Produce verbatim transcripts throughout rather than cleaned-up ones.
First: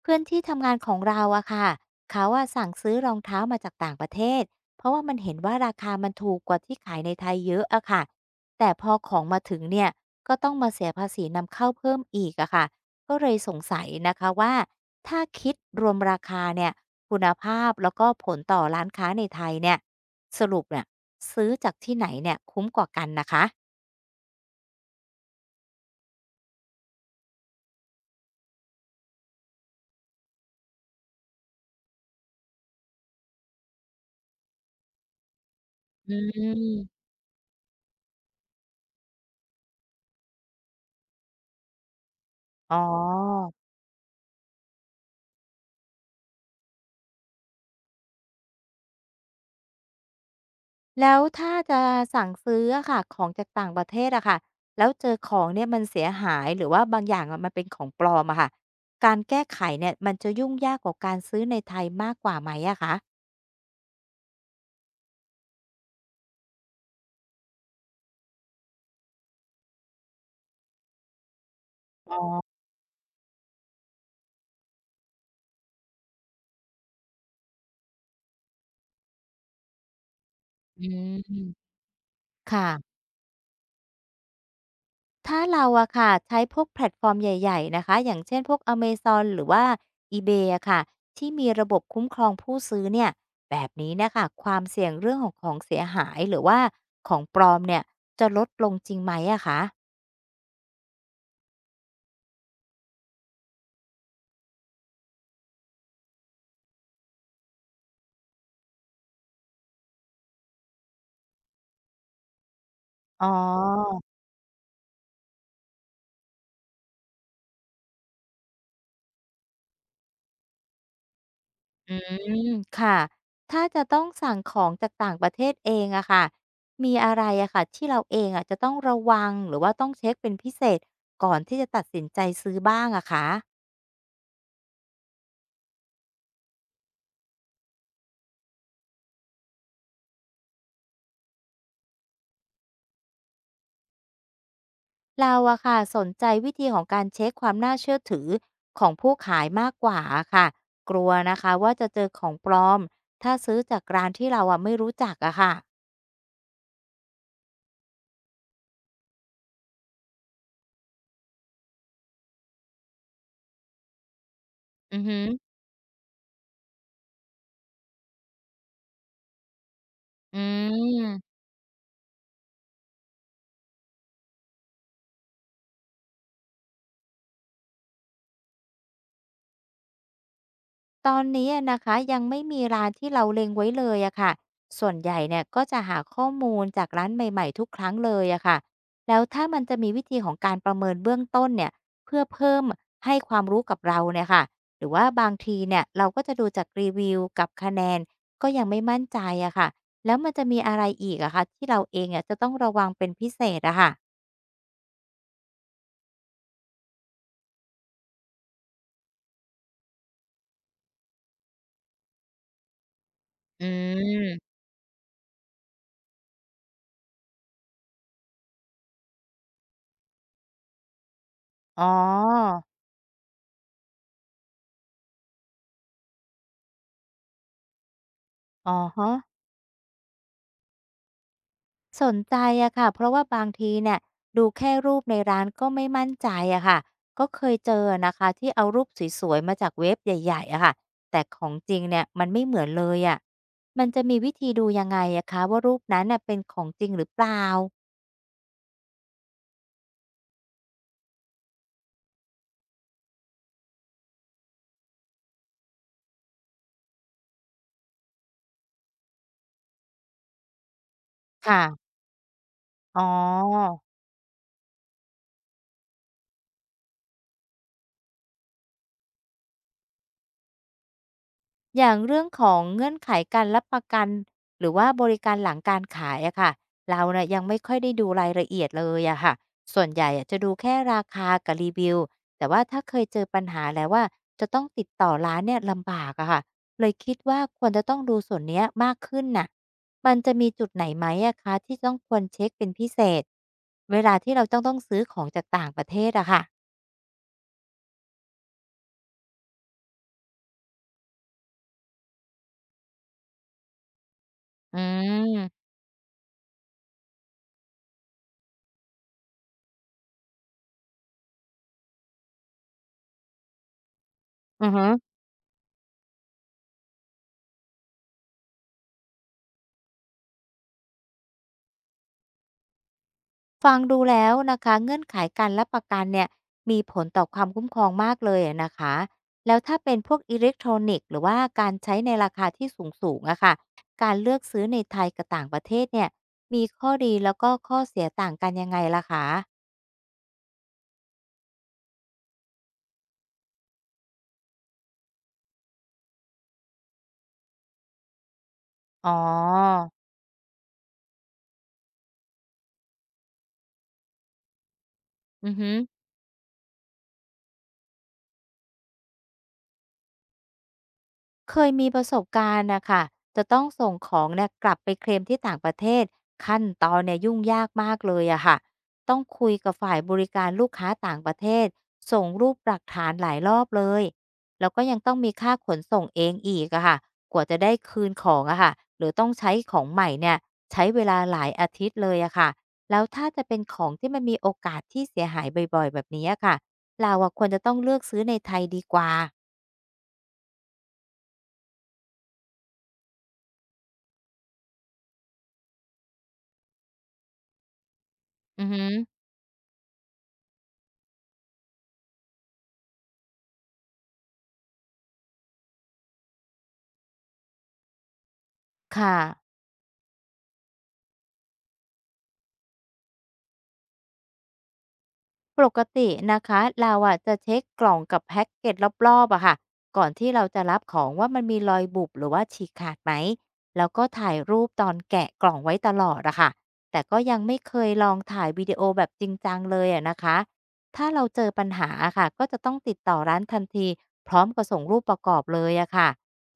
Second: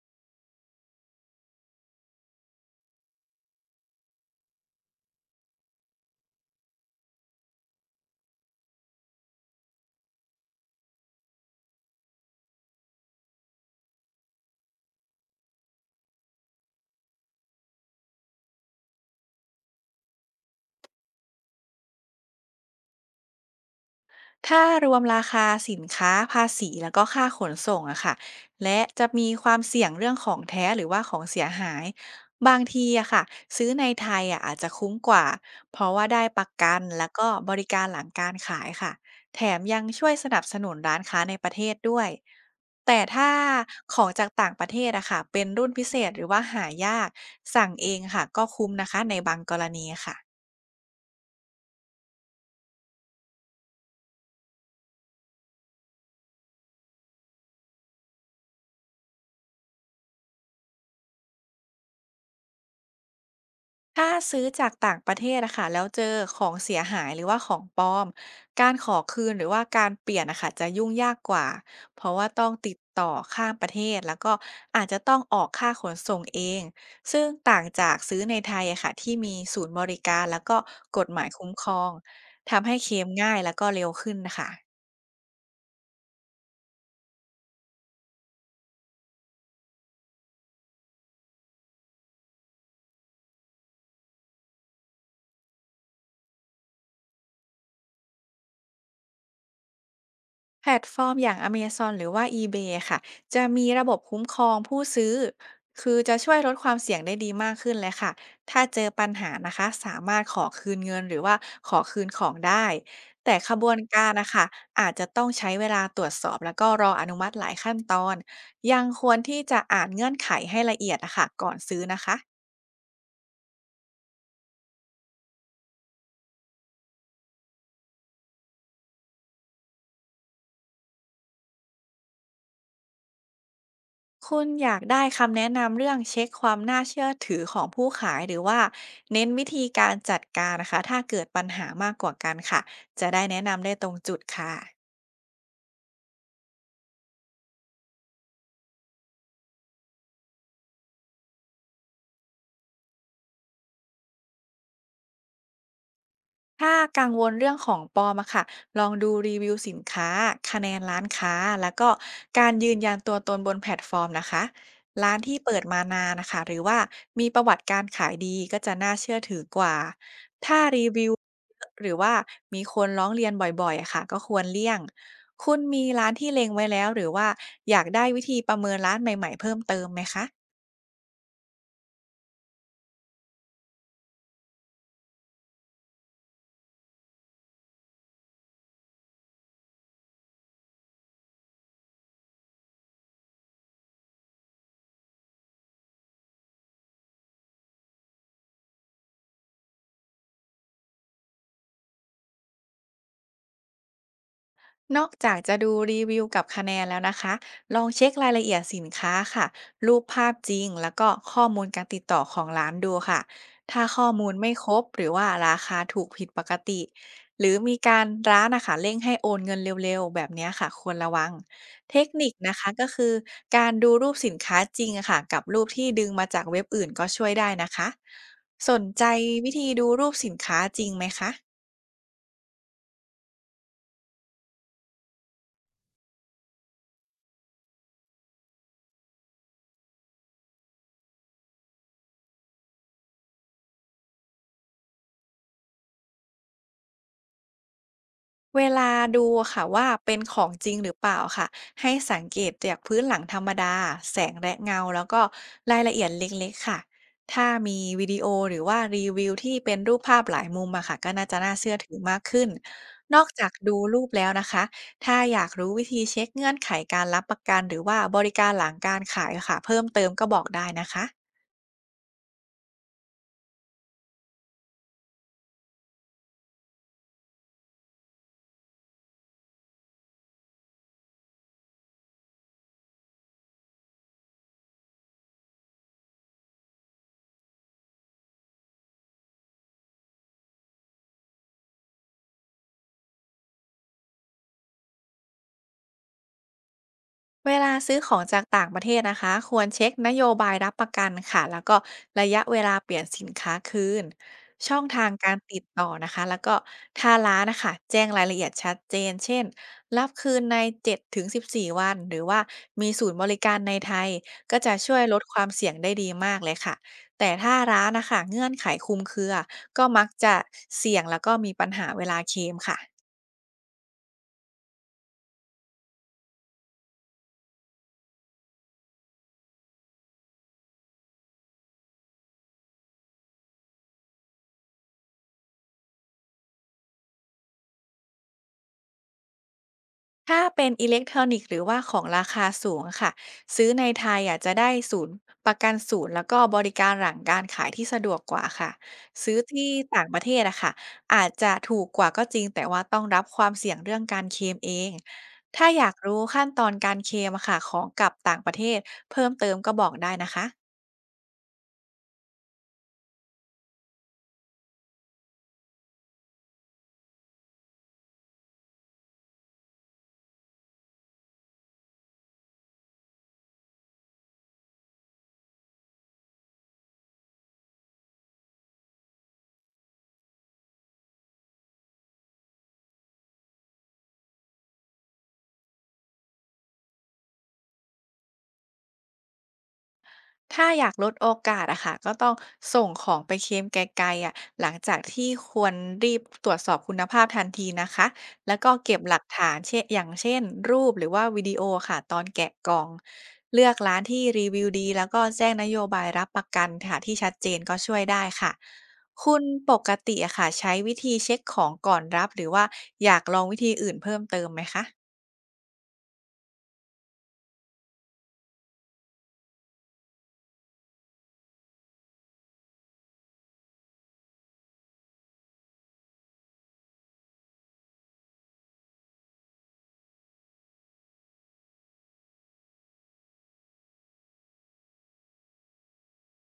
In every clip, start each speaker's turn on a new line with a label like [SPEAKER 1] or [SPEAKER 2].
[SPEAKER 1] เพื่อนที่ทำงานของเราอะค่ะเขาอะสั่งซื้อรองเท้ามาจากต่างประเทศ เพราะว่ามันเห็นว่าราคามันถูกกว่าที่ขายในไทยเยอะอะค่ะแต่พอของมาถึงเนี่ยก็ต้องมาเสียภาษีนำเข้าเพิ่มอีกอะค่ะก็เลยสงสัยนะคะว่าถ้าคิดรวมราคาเนี่ยคุณภาพแล้วก็ผลต่อร้านค้าในไทยเนี่ยสรุปเนี่ยซื้อจากที่ไหนเนี่ยคุ้มกว่ากันนะคะ
[SPEAKER 2] ถ้ารวมราคาสินค้าภาษีแล้วก็ค่าขนส่งอะค่ะและจะมีความเสี่ยงเรื่องของแท้หรือว่าของเสียหายบางทีอะค่ะซื้อในไทยอะอาจจะคุ้มกว่าเพราะว่า
[SPEAKER 1] อื
[SPEAKER 2] ได้ประกัน
[SPEAKER 1] ม
[SPEAKER 2] แล้วก็บริการหลังการขายค่ะแถมยังช่วยสนับสนุนร้านค้าในประเทศด้วย
[SPEAKER 1] อ๋อ
[SPEAKER 2] แต่ถ้าของจากต่างประเทศอะค่ะเป็นรุ่นพิเศษหรือว่าหายากสั่งเองค่ะก็คุ้มนะคะในบางกรณีค่ะ
[SPEAKER 1] แล้วถ้าจะสั่งซื้ออะค่ะของจากต่างประเทศอะค่ะแล้วเจอของเนี่ยมันเสียหายหรือว่าบางอย่างอะมันเป็นของปลอมอะค่ะการแก้ไขเนี่ยมันจะยุ่งยากกว่าการซื้อในไทยมากกว่าไหมอะคะ
[SPEAKER 2] ถ้าซื้อจากต่างประเทศอะค่ะแล้วเจอของเสียหายหรือว่าของปลอมการขอคืนหรือว่าการเปลี่ยนนะค่ะจะยุ่งยากกว่าเพราะ
[SPEAKER 1] อ๋
[SPEAKER 2] ว่าต้อ
[SPEAKER 1] อ
[SPEAKER 2] งติดต่อข้ามประเทศแล้วก็อาจจะต้องออกค่าขนส่งเองซึ่งต่างจากซื้อในไทยอะค่ะที่มีศูนย์บริการแล้วก็
[SPEAKER 1] อื
[SPEAKER 2] กฎ
[SPEAKER 1] ม
[SPEAKER 2] หมายคุ้มครองทำให้เคล
[SPEAKER 1] ค่ะ
[SPEAKER 2] มง่ายแล้วก็เร็วขึ้นนะคะ
[SPEAKER 1] ถ้าเราอะค่ะใช้พวกแพลตฟอร์มใหญ่ๆนะคะอย่างเช่นพวก แอมะซอน หรือว่า อีเบย์ อะค่ะที่มีระบบคุ้มครองผู้ซื้อเนี่ยแบบนี้เนี่ยค่ะความเสี่ยงเรื่องของของเสียหายหรือว่าของปลอมเนี่ยจะลดลงจริงไหมอะคะ
[SPEAKER 2] แพลตฟอร์มอย่าง Amazon หรือว่า eBay ค่ะจะมีระบบคุ้มครองผู้ซื้อคือจะช่วยลดความเสี่ยงได้ดีมากขึ้นเลยค่ะถ้าเจอปัญหานะคะสามารถขอคืนเงินหรือว่าขอคืนของได้
[SPEAKER 1] อ๋
[SPEAKER 2] แต่ขบวน
[SPEAKER 1] อ
[SPEAKER 2] การนะคะอาจจะต้องใช้เวลาตรวจสอบแล้วก็รออนุมัติหลายขั้นตอนยังควรที่จะอ่านเงื่อนไขให้ละเอียดนะคะก่อนซื้อ
[SPEAKER 1] อื
[SPEAKER 2] นะคะ
[SPEAKER 1] ม ค่ะ ถ้าจะต้องสั่งของจากต่างประเทศเองอะค่ะมีอะไรอะค่ะที่เราเองอะจะต้องระวังหรือว่าต้องเช็คเป็นพิเศษก่อนที่จะตัดสินใจซื้อบ้างอะคะ
[SPEAKER 2] คุณอยากได้คำแนะนำเรื่องเช็คความน่าเชื่อถือของผู้ขายหรือว่าเน้นวิธีการจัดการนะคะถ้าเกิดปัญหามากกว่ากันค่ะจะได้แนะนำได้ตรงจุดค่ะ
[SPEAKER 1] เราอะค่ะสนใจวิธีของการเช็กความน่าเชื่อถือของผู้ขายมากกว่าอะค่ะกลัวนะคะว่าจะเจอของปลอมถ้าซื้อจากร้านที่เราอะไม่รู้จักอะค่ะ
[SPEAKER 2] ถ้ากังวลเรื่องของปลอมอะค่ะลองดูรีวิวสินค้าคะแนนร้านค้าแล้วก็การยืนยันตัวตนบนแพลตฟอร์มนะคะ
[SPEAKER 1] อือ
[SPEAKER 2] ร้า
[SPEAKER 1] หื
[SPEAKER 2] น
[SPEAKER 1] อ
[SPEAKER 2] ที่เปิดมานานนะคะหรือว่ามีประวัติการขายดีก็จะน่าเชื่อถือกว่า
[SPEAKER 1] อื
[SPEAKER 2] ถ้ารีวิว
[SPEAKER 1] ม
[SPEAKER 2] เยอะหรือว่ามีคนร้องเรียนบ่อยๆอะค่ะก็ควรเลี่ยง คุณมีร้านที่เล็งไว้แล้วหรือว่าอยากได้วิธีประเมินร้านใหม่ๆเพิ่มเติมไหมคะ
[SPEAKER 1] ตอนนี้อะนะคะยังไม่มีร้านที่เราเล็งไว้เลยอะค่ะส่วนใหญ่เนี่ยก็จะหาข้อมูลจากร้านใหม่ๆทุกครั้งเลยอะค่ะแล้วถ้ามันจะมีวิธีของการประเมินเบื้องต้นเนี่ยเพื่อเพิ่มให้ความรู้กับเราเนี่ยค่ะหรือว่าบางทีเนี่ยเราก็จะดูจากรีวิวกับคะแนนก็ยังไม่มั่นใจอะค่ะแล้วมันจะมีอะไรอีกอะคะที่เราเองอะจะต้องระวังเป็นพิเศษอะค่ะ
[SPEAKER 2] นอกจากจะดูรีวิวกับคะแนนแล้วนะคะลองเช็ครายละเอียดสินค้าค่ะ รูปภาพจริงแล้วก็ข้อมูลการติดต่อของร้านดูค่ะ
[SPEAKER 1] อ
[SPEAKER 2] ถ้าข้อมูล
[SPEAKER 1] ื
[SPEAKER 2] ไม่
[SPEAKER 1] ม
[SPEAKER 2] ครบหรือว่าราคาถูกผิดปกติ หรือมีการร้านนะคะเร่งให้โอนเงินเร็วๆแบบเนี้ยค่ะควรระวัง
[SPEAKER 1] อ๋อ
[SPEAKER 2] เทคนิคนะคะก็คือการดูรูปสินค้าจริงอะค่ะกับรูปที่ดึงมาจากเว็บอื่นก็ช่วยได้นะคะส
[SPEAKER 1] อะ
[SPEAKER 2] นใจ
[SPEAKER 1] ฮะ
[SPEAKER 2] วิธีดูรูปสินค้าจริงไหมคะ
[SPEAKER 1] สนใจอะค่ะเพราะว่าบางทีเนี่ยดูแค่รูปในร้านก็ไม่มั่นใจอะค่ะก็เคยเจอนะคะที่เอารูปสวยๆมาจากเว็บใหญ่ๆอะค่ะแต่ของจริงเนี่ยมันไม่เหมือนเลยอะมันจะมีวิธีดูยังไงอะคะว่ารูปนั้นเน่ะเป็นของจริงหรือเปล่า
[SPEAKER 2] เวลาดูค่ะว่าเป็นของจริงหรือเปล่าค่ะให้สังเกตจากพื้นหลังธรรมดาแสงและเงาแล้วก็รายละเอียดเล็กๆค่ะถ้ามีวิดีโอหรือว่ารีวิวที่เป็นรูปภาพหลายมุมอะค่ะก็น่าจะน่าเชื่อ
[SPEAKER 1] ค่ะ
[SPEAKER 2] ถือมากขึ้น
[SPEAKER 1] อ๋อ
[SPEAKER 2] นอกจากดูรูปแล้วนะคะถ้าอยากรู้วิธีเช็คเงื่อนไขการรับประกันหรือว่าบริการหลังการขายค่ะเพิ่มเติมก็บอกได้นะคะ
[SPEAKER 1] อย่างเรื่องของเงื่อนไขการรับประกันหรือว่าบริการหลังการขายอะค่ะเราน่ะยังไม่ค่อยได้ดูรายละเอียดเลยอะค่ะส่วนใหญ่อะจะดูแค่ราคากับรีวิวแต่ว่าถ้าเคยเจอปัญหาแล้วว่าจะต้องติดต่อร้านเนี่ยลำบากอะค่ะเลยคิดว่าควรจะต้องดูส่วนเนี้ยมากขึ้นน่ะมันจะมีจุดไหนไหมอะคะที่ต้องควรเช็คเป็นพิเศษเวลาที่เราต้องต้องซื้อของจากต่างประเทศอะค่ะ
[SPEAKER 2] เวลาซื้อของจากต่างประเทศนะคะควรเช็คนโยบายรับประกันค่ะแล้วก็ระยะเวลาเปลี่ยนสินค้าคืนช่
[SPEAKER 1] อื
[SPEAKER 2] องทางการติ
[SPEAKER 1] ม
[SPEAKER 2] ดต่อนะคะแล้วก็ทาร้านนะคะแจ้งรายละเอียดชัดเจนเช่นรับคืนในเจ็ดถึงสิบสี่วันหรือว่ามีศูนย์บริการในไทยก็
[SPEAKER 1] อือ
[SPEAKER 2] จะ
[SPEAKER 1] ฮึ
[SPEAKER 2] ช่วยลดความเสี่ยงได้ดีมากเลยค่ะแต่ถ้าร้านนะคะเงื่อนไขคลุมเครือก็มักจะเสี่ยงแล้วก็มีปัญหาเวลาเคลมค่ะ
[SPEAKER 1] ฟังดูแล้วนะคะเงื่อนไขการรับประกันเนี่ยมีผลต่อความคุ้มครองมากเลยอะนะคะแล้วถ้าเป็นพวกอิเล็กทรอนิกส์หรือว่าการใช้ในราคาที่สูงสูงอะค่ะการเลือกซื้อในไทยกับต่างประเทศเนี่ยมีข้อดีแล้วก็ข้อเสียต่างกันยังไงล่ะคะ
[SPEAKER 2] ถ้าเป็นอิเล็กทรอนิกส์หรือว่าของราคาสูงค่ะซื้อในไทยอะจะได้ศูนย์ประกันศูนย์แล้วก็บริการหลังการขายที่สะดวกกว่าค่ะ
[SPEAKER 1] อ๋อ
[SPEAKER 2] ซื้อที่ต่างประเทศอะค่ะอาจจะถูกกว่าก็จริงแต่ว่าต้องรับความเสี่ยงเรื่องการเคลมเอง
[SPEAKER 1] อือ
[SPEAKER 2] ถ้า
[SPEAKER 1] ฮึ
[SPEAKER 2] อยากรู้ขั้นตอนการเคลมอะค่ะของกับต่างประเทศเพิ่มเติมก็บอกได้นะคะ
[SPEAKER 1] เคยมีประสบการณ์นะค่ะจะต้องส่งของเนี่ยกลับไปเคลมที่ต่างประเทศขั้นตอนเนี่ยยุ่งยากมากเลยอะค่ะต้องคุยกับฝ่ายบริการลูกค้าต่างประเทศส่งรูปหลักฐานหลายรอบเลยแล้วก็ยังต้องมีค่าขนส่งเองอีกอะค่ะกว่าจะได้คืนของอะค่ะหรือต้องใช้ของใหม่เนี่ยใช้เวลาหลายอาทิตย์เลยอะค่ะแล้วถ้าจะเป็นของที่มันมีโอกาสที่เสียหายบ่อยๆแบบนี้อะค่ะเราอะควรจะต้องเลือกซื้อในไทยดีกว่า
[SPEAKER 2] ถ้าอยากลดโอกาสอะค่ะก็ต้องส่งของไปเคลมไกลๆอะหลังจากที่ควรรีบตรวจสอบคุณภาพทันทีนะคะแล้ว
[SPEAKER 1] อือ
[SPEAKER 2] ก็
[SPEAKER 1] ฮึ
[SPEAKER 2] เก็บหลักฐานเช่นอย่างเช่นรูปหรือว่าวิดีโอค่ะตอนแกะกล่องเลือกร้านที่รีวิวดีแล้วก็แจ้งนโยบายรับประกันค่ะที่ชัดเจนก็ช่วยได้ค่ะ
[SPEAKER 1] ค่ะ
[SPEAKER 2] คุณปกติอะค่ะใช้วิธีเช็คของก่อนรับหรือว่าอยากลองวิธีอื่นเพิ่มเติมไหมคะ
[SPEAKER 1] ปกตินะคะเราอะจะเช็กกล่องกับแพ็กเกจรอบๆอะค่ะก่อนที่เราจะรับของว่ามันมีรอยบุบหรือว่าฉีกขาดไหมแล้วก็ถ่ายรูปตอนแกะกล่องไว้ตลอดอะค่ะแต่ก็ยังไม่เคยลองถ่ายวิดีโอแบบจริงจังเลยอะนะคะถ้าเราเจอปัญหาอะค่ะก็จะต้องติดต่อร้านทันทีพร้อมกับส่งรูปประกอบเลยอะค่ะ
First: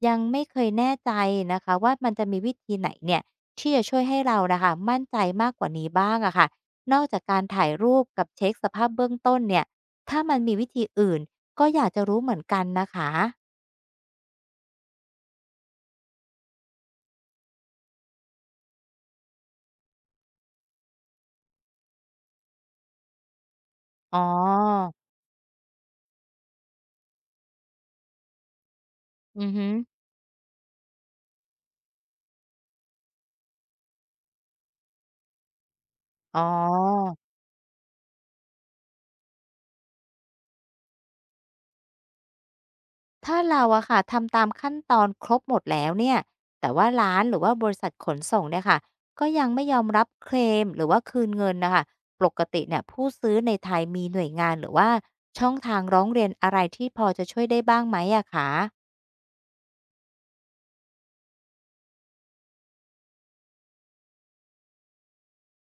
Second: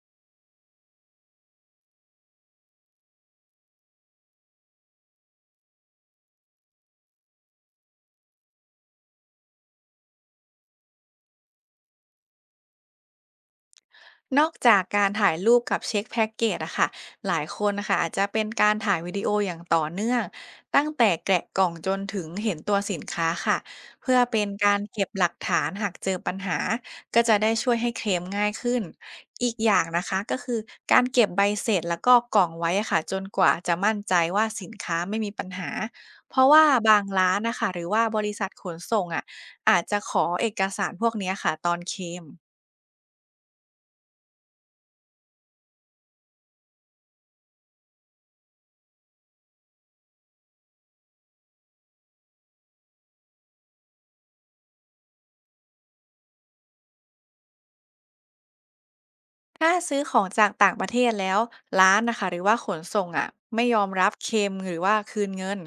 [SPEAKER 1] ยังไม่เคยแน่ใจนะคะว่ามันจะมีวิธีไหนเนี่ยที่จะช่วยให้เรานะคะมั่นใจมากกว่านี้บ้างอะค่ะ นอกจากการถ่ายรูปกับเช็คสภาพเบื้องต้นเนี่ยถ้ามันมีวิธีอื่นก็อยากจะรู้เหมือนกันนะคะ
[SPEAKER 2] นอกจากการถ่ายรูปกับเช็คแพ็กเกจอะค่ะหลายคนนะคะอาจจะเป็นการถ่ายวิดีโออย่างต่อเนื่องตั้งแต่แกะกล่องจนถึงเห็นตัวสินค้าค่ะเพื่
[SPEAKER 1] อ๋
[SPEAKER 2] อเป็นการ
[SPEAKER 1] อ
[SPEAKER 2] เก็บหลักฐานหากเจอปัญหาก็จะได้ช่วยให้เคลมง่ายขึ้น
[SPEAKER 1] อื
[SPEAKER 2] อี
[SPEAKER 1] อ
[SPEAKER 2] ก
[SPEAKER 1] ฮึ
[SPEAKER 2] อย่างนะคะก็คือการเก็บใบเสร็จแล้วก็กล่องไว้อะค่ะจนกว่าจะมั่นใจว่าสินค้าไม่มีปัญหาเพ
[SPEAKER 1] อ๋อ
[SPEAKER 2] ราะว่าบางร้านนะคะหรือว่าบริษัทขนส่งอะอาจจะขอเอกสารพวกเนี้ยค่ะตอนเคลม
[SPEAKER 1] ถ้าเราอะค่ะทำตามขั้นตอนครบหมดแล้วเนี่ยแต่ว่าร้านหรือว่าบริษัทขนส่งเนี่ยค่ะก็ยังไม่ยอมรับเคลมหรือว่าคืนเงินนะคะปกติเนี่ยผู้ซื้อในไทยมีหน่วยงานหรือว่าช่องทางร้องเรียนอะไรที่พอจะช่วยได้บ้างไหมอะคะ
[SPEAKER 2] ถ้าซื้อของจากต่างประเทศแล้วร้านนะคะหรือว่าขนส่งอ่ะไม่ยอมรับเคลมหรือว่าคืนเงิน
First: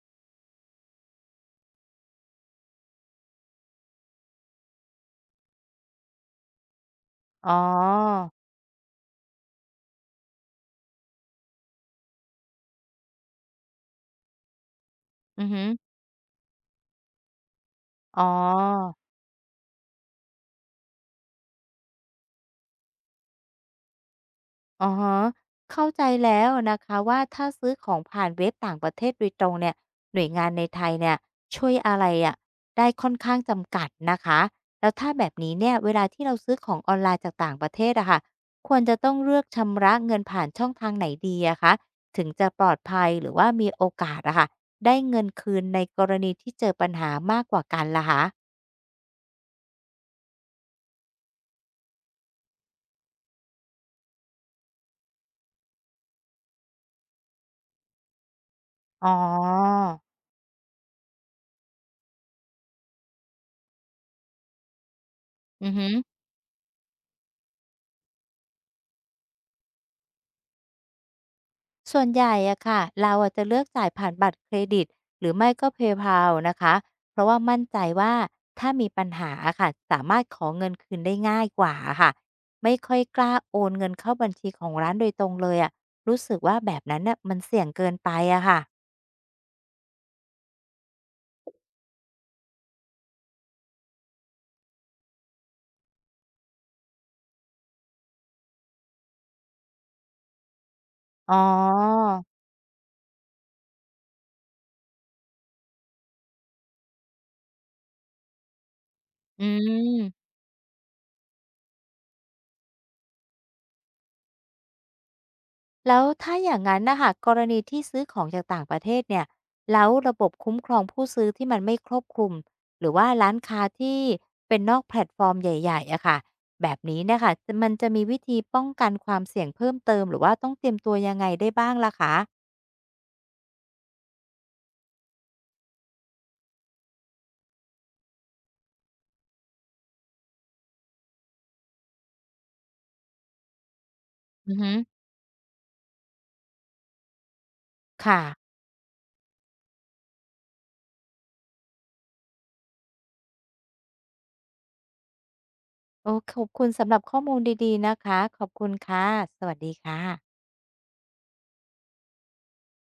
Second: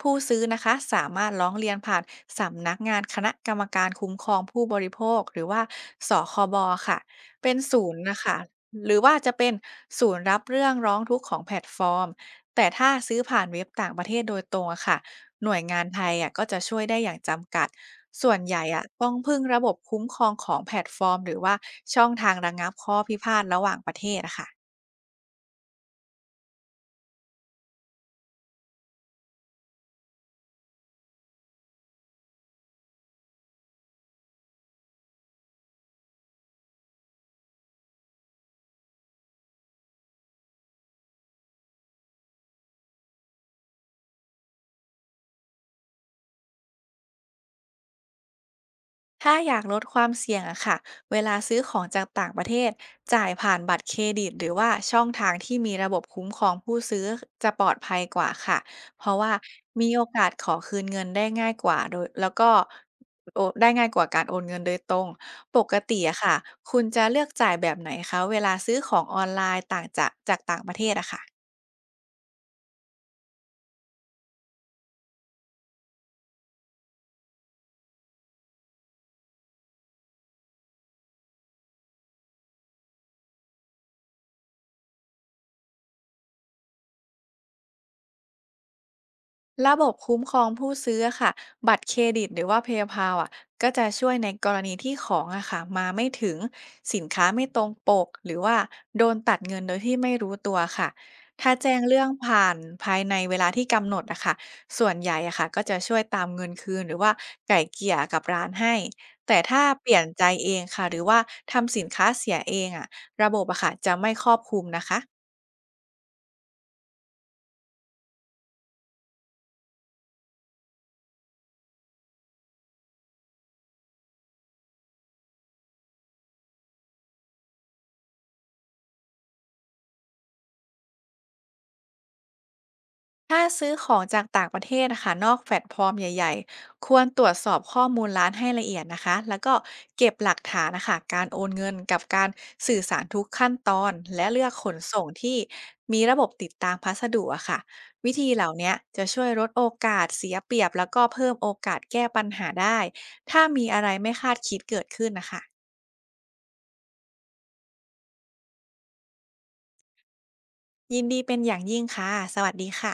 [SPEAKER 2] ผู้ซื้อนะคะสามารถร้องเรียนผ่านสำนักงานคณะกรรมการคุ้มครองผู้บริโภคหรือว่าสอ คอ บอค่ะ
[SPEAKER 1] อ๋
[SPEAKER 2] เป็
[SPEAKER 1] อ
[SPEAKER 2] นศูนย์นะคะหรือว่าจะเป็นศูนย์รับเรื่องร้องทุกข์ของแพลตฟอร์มแต่ถ้าซื้อผ่านเว็บต่างประเทศโดยตรงอะค่ะ
[SPEAKER 1] อื
[SPEAKER 2] ห
[SPEAKER 1] อ
[SPEAKER 2] น่วย
[SPEAKER 1] ฮึ
[SPEAKER 2] งานไทยอะก็จะช่วยได้อย่างจำกัด
[SPEAKER 1] อ๋อ
[SPEAKER 2] ส่วนใหญ่อะต้องพึ่งระบบคุ้มครองของแพลตฟอร์มหรือว่าช่องทางระงับข้อพิพาทระหว่างประเทศอะค่ะ
[SPEAKER 1] อ๋อเข้าใจแล้วนะคะว่าถ้าซื้อของผ่านเว็บต่างประเทศโดยตรงเนี่ยหน่วยงานในไทยเนี่ยช่วยอะไรอะได้ค่อนข้างจำกัดนะคะแล้วถ้าแบบนี้เนี่ยเวลาที่เราซื้อของออนไลน์จากต่างประเทศอะค่ะควรจะต้องเลือกชำระเงินผ่านช่องทางไหนดีอะคะถึงจะปลอดภัยหรือว่ามีโอกาสอะค่ะได้เงินคืนในกรณีที่เจอปัญหามากกว่ากันล่ะคะ
[SPEAKER 2] ถ้าอยากลดความเสี่ยงอะค่ะ เวลาซื้อของจากต่างประเทศจ่ายผ่านบัตรเครดิตหรือว่าช่องทางที่มีระบบคุ้มครองผู้ซื้อจะปลอดภัยกว่าค่ะ เพ
[SPEAKER 1] อ๋อ
[SPEAKER 2] ราะว่ามีโอกาสขอคืนเงินได้ง่ายกว่าโดยแล้วก็โอได้ง่ายกว่าการโอนเงินโดยตรงป
[SPEAKER 1] อือ
[SPEAKER 2] ก
[SPEAKER 1] ฮึ
[SPEAKER 2] ติอะค่ะคุณจะเลือกจ่ายแบบไหนคะเวลาซื้อของออนไลน์ต่างจากจากต่างประเทศอะค่ะ
[SPEAKER 1] ส่วนใหญ่อะค่ะเราอะจะเลือกจ่ายผ่านบัตรเครดิตหรือไม่ก็ เพย์พาล นะคะเพราะว่ามั่นใจว่าถ้ามีปัญหาอะค่ะสามารถขอเงินคืนได้ง่ายกว่าอะค่ะไม่ค่อยกล้าโอนเงินเข้าบัญชีของร้านโดยตรงเลยอะรู้สึกว่าแบบนั้นน่ะมันเสี่ยงเกินไปอะค่ะ
[SPEAKER 2] ระบบคุ้มครองผู้ซื้ออะค่ะบัตรเครดิตหรือว่า เพย์พาล อ่ะก็จะช่วยในกรณีที่ของอะค่ะมาไม่ถึงสินค้าไม่ตรงปกหรือว่าโดนตัดเงินโดยที่ไม่รู้ตัวค่ะ
[SPEAKER 1] อ๋อ
[SPEAKER 2] ถ้าแจ้งเรื่องผ่านภายในเวลาที่กำหนดอะค่ะส่วนใหญ่อะค่ะก็จะช่วยตามเงินคืนหรือว่าไก่เกลี่ยกับร้านให้แต่
[SPEAKER 1] อื
[SPEAKER 2] ถ้าเปลี่ยนใจ
[SPEAKER 1] ม
[SPEAKER 2] เองค่ะหรือว่าทำสินค้าเสียเองอะระบบอะค่ะจะไม่ครอบคลุมนะคะ
[SPEAKER 1] แล้วถ้าอย่างนั้นนะคะกรณีที่ซื้อของจากต่างประเทศเนี่ยแล้วระบบคุ้มครองผู้ซื้อที่มันไม่ครอบคลุมหรือว่าร้านค้าที่เป็นนอกแพลตฟอร์มใหญ่ๆอะค่ะแบบนี้เนะคะจะมันจะมีวิธีป้องกันความเสี่ยงเพิ่มเติมหรือว่าต้องเตรียมตัวยังไงได้บ้างล่ะคะ
[SPEAKER 2] ถ้าซื้อของจากต่างประเทศนะคะนอกแพลตฟอร์มใหญ่ๆ ควรตรวจสอบข้อมูลร้านให้ละเอียดนะคะ แล้วก็เก็บหลักฐานนะคะ การโอนเงินกับการสื่อสารทุกขั้นตอน และเลือก
[SPEAKER 1] อือ
[SPEAKER 2] ข
[SPEAKER 1] ฮึ
[SPEAKER 2] นส่งที่มีระบบติดตามพัสดุอะค่ะวิ
[SPEAKER 1] ค่ะ
[SPEAKER 2] ธีเหล่าเนี้ยจะช่วยลดโอกาสเสียเปรียบแล้วก็เพิ่มโอกาสแก้ปัญหาได้ ถ้ามีอะไรไม่คาดคิดเกิดขึ้นนะคะ
[SPEAKER 1] โอ้ขอบคุณสำหรับข้อมูลดีๆนะคะขอบคุณค่ะสวัสดีค่ะ
[SPEAKER 2] ยินดีเป็นอย่างยิ่งค่ะสวัสดีค่ะ